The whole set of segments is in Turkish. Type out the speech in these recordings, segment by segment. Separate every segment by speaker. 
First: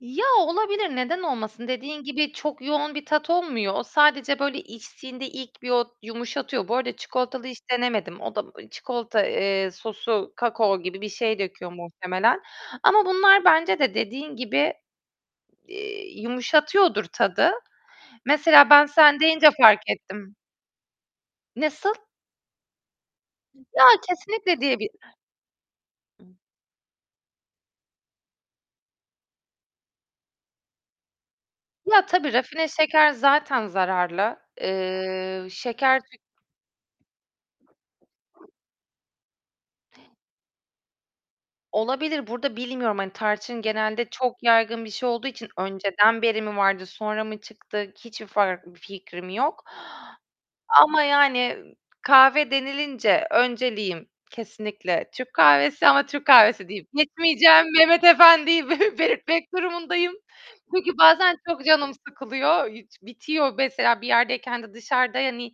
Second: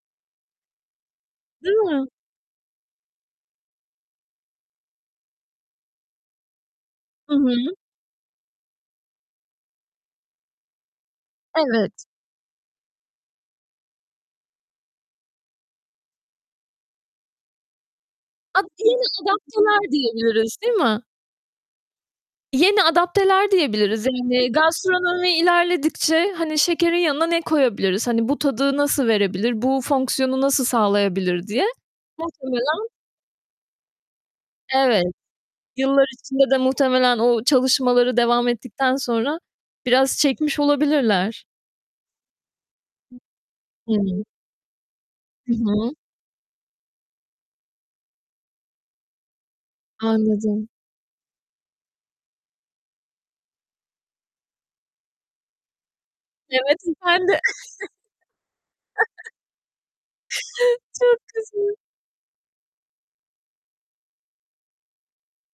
Speaker 1: Ya, olabilir. Neden olmasın?
Speaker 2: Değil
Speaker 1: Dediğin
Speaker 2: mi?
Speaker 1: gibi çok yoğun bir tat olmuyor. O sadece böyle, içtiğinde ilk bir o yumuşatıyor. Bu arada
Speaker 2: I
Speaker 1: çikolatalı hiç
Speaker 2: hı.
Speaker 1: denemedim. O da, ııı, çikolata, eee, sosu kakao gibi bir şey döküyor
Speaker 2: Evet.
Speaker 1: muhtemelen ama bunlar bence de dediğin gibi, eee, yumuşatıyordur tadı.
Speaker 2: A,
Speaker 1: Mesela, ben
Speaker 2: yeni
Speaker 1: sen deyince fark
Speaker 2: adapteler
Speaker 1: ettim.
Speaker 2: diyebiliriz, değil mi?
Speaker 1: Nasıl?
Speaker 2: Yeni adapteler
Speaker 1: Ya,
Speaker 2: diyebiliriz. Yani,
Speaker 1: kesinlikle diyebi
Speaker 2: gastronomi ilerledikçe, hani, şekerin yanına ne koyabiliriz? Hani, bu tadı nasıl verebilir? Bu fonksiyonu nasıl sağlayabilir diye.
Speaker 1: Ya, tabii, rafine
Speaker 2: Muhtemelen.
Speaker 1: şeker zaten zararlı.
Speaker 2: Evet,
Speaker 1: Eee, şeker
Speaker 2: yıllar
Speaker 1: tü
Speaker 2: içinde de muhtemelen o çalışmaları devam ettikten sonra biraz çekmiş olabilirler.
Speaker 1: Olabilir, burada bilmiyorum, hani, tarçın genelde
Speaker 2: Hıı.
Speaker 1: çok yaygın bir şey olduğu için
Speaker 2: Hı hı.
Speaker 1: önceden beri mi vardı, sonra mı çıktı, hiçbir far bir fikrim yok
Speaker 2: Anladım.
Speaker 1: ama, yani, kahve denilince önceliğim kesinlikle Türk kahvesi ama Türk kahvesi
Speaker 2: Mehmet
Speaker 1: deyip
Speaker 2: Efendi.
Speaker 1: geçmeyeceğim, Mehmet Efendi'yi be belirtmek durumundayım çünkü
Speaker 2: Çok
Speaker 1: bazen çok
Speaker 2: güzel.
Speaker 1: canım sıkılıyor, iç bitiyor. Mesela bir yerdeyken de dışarıda, hani,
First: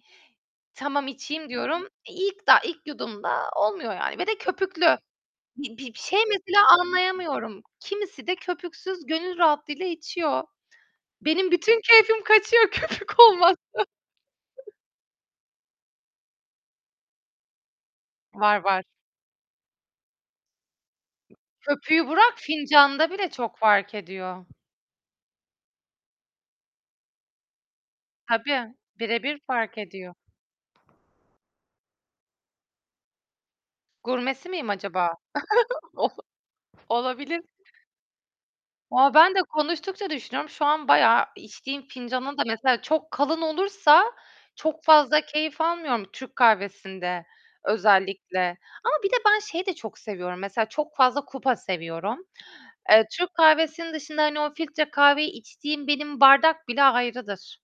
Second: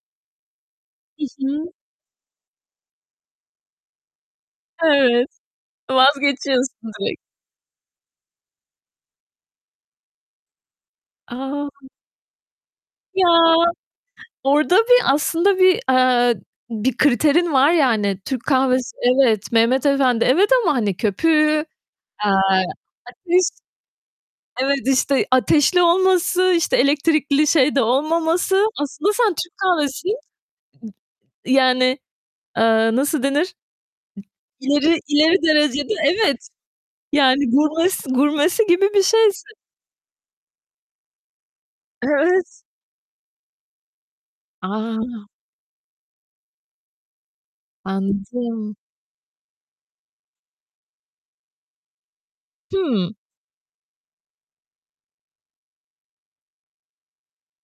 Speaker 1: tamam,
Speaker 2: Hı
Speaker 1: içeyim
Speaker 2: hı.
Speaker 1: diyorum, eee, ilk daha ilk yudumda olmuyor yani. ve de köpüklü.
Speaker 2: Evet,
Speaker 1: Bir bir bir şey mesela
Speaker 2: vazgeçiyorsun direkt.
Speaker 1: anlayamıyorum. Kimisi de köpüksüz gönül rahatlığıyla içiyor. Benim bütün
Speaker 2: A!
Speaker 1: keyfim kaçıyor köpük
Speaker 2: Ya!
Speaker 1: olmazsa.
Speaker 2: Orada bir aslında bir, eee, bir kriterin var yani, Türk
Speaker 1: Var, var.
Speaker 2: kahvesi, evet, Mehmet Efendi, evet ama hani köpüğü,
Speaker 1: Köpüğü
Speaker 2: eee,
Speaker 1: bırak fincanda bile
Speaker 2: ateş
Speaker 1: çok fark ediyor.
Speaker 2: Evet, işte, ateşli olması, işte, elektrikli şeyde olmaması,
Speaker 1: Tabii.
Speaker 2: aslında sen
Speaker 1: Birebir
Speaker 2: Türk
Speaker 1: fark
Speaker 2: kahvesi
Speaker 1: ediyor.
Speaker 2: yani, eee, nasıl denir?
Speaker 1: Gurmesi miyim
Speaker 2: İleri,
Speaker 1: acaba?
Speaker 2: ileri derecede
Speaker 1: O
Speaker 2: evet.
Speaker 1: olabilir.
Speaker 2: Yani, gurmesi gurmesi gibi bir
Speaker 1: Valla, ben de
Speaker 2: şeysin.
Speaker 1: konuştukça düşünüyorum. Şu an, bayağı içtiğim fincanı da
Speaker 2: Evet.
Speaker 1: mesela çok kalın olursa, çok fazla
Speaker 2: A!
Speaker 1: keyif almıyorum Türk kahvesinde özellikle.
Speaker 2: Anladım.
Speaker 1: Ama bir de ben şeyi de çok seviyorum mesela, çok fazla kupa seviyorum. Eee,
Speaker 2: Hımm.
Speaker 1: Türk kahvesinin dışında, hani, o filtre kahveyi içtiğim benim bardak bile ayrıdır.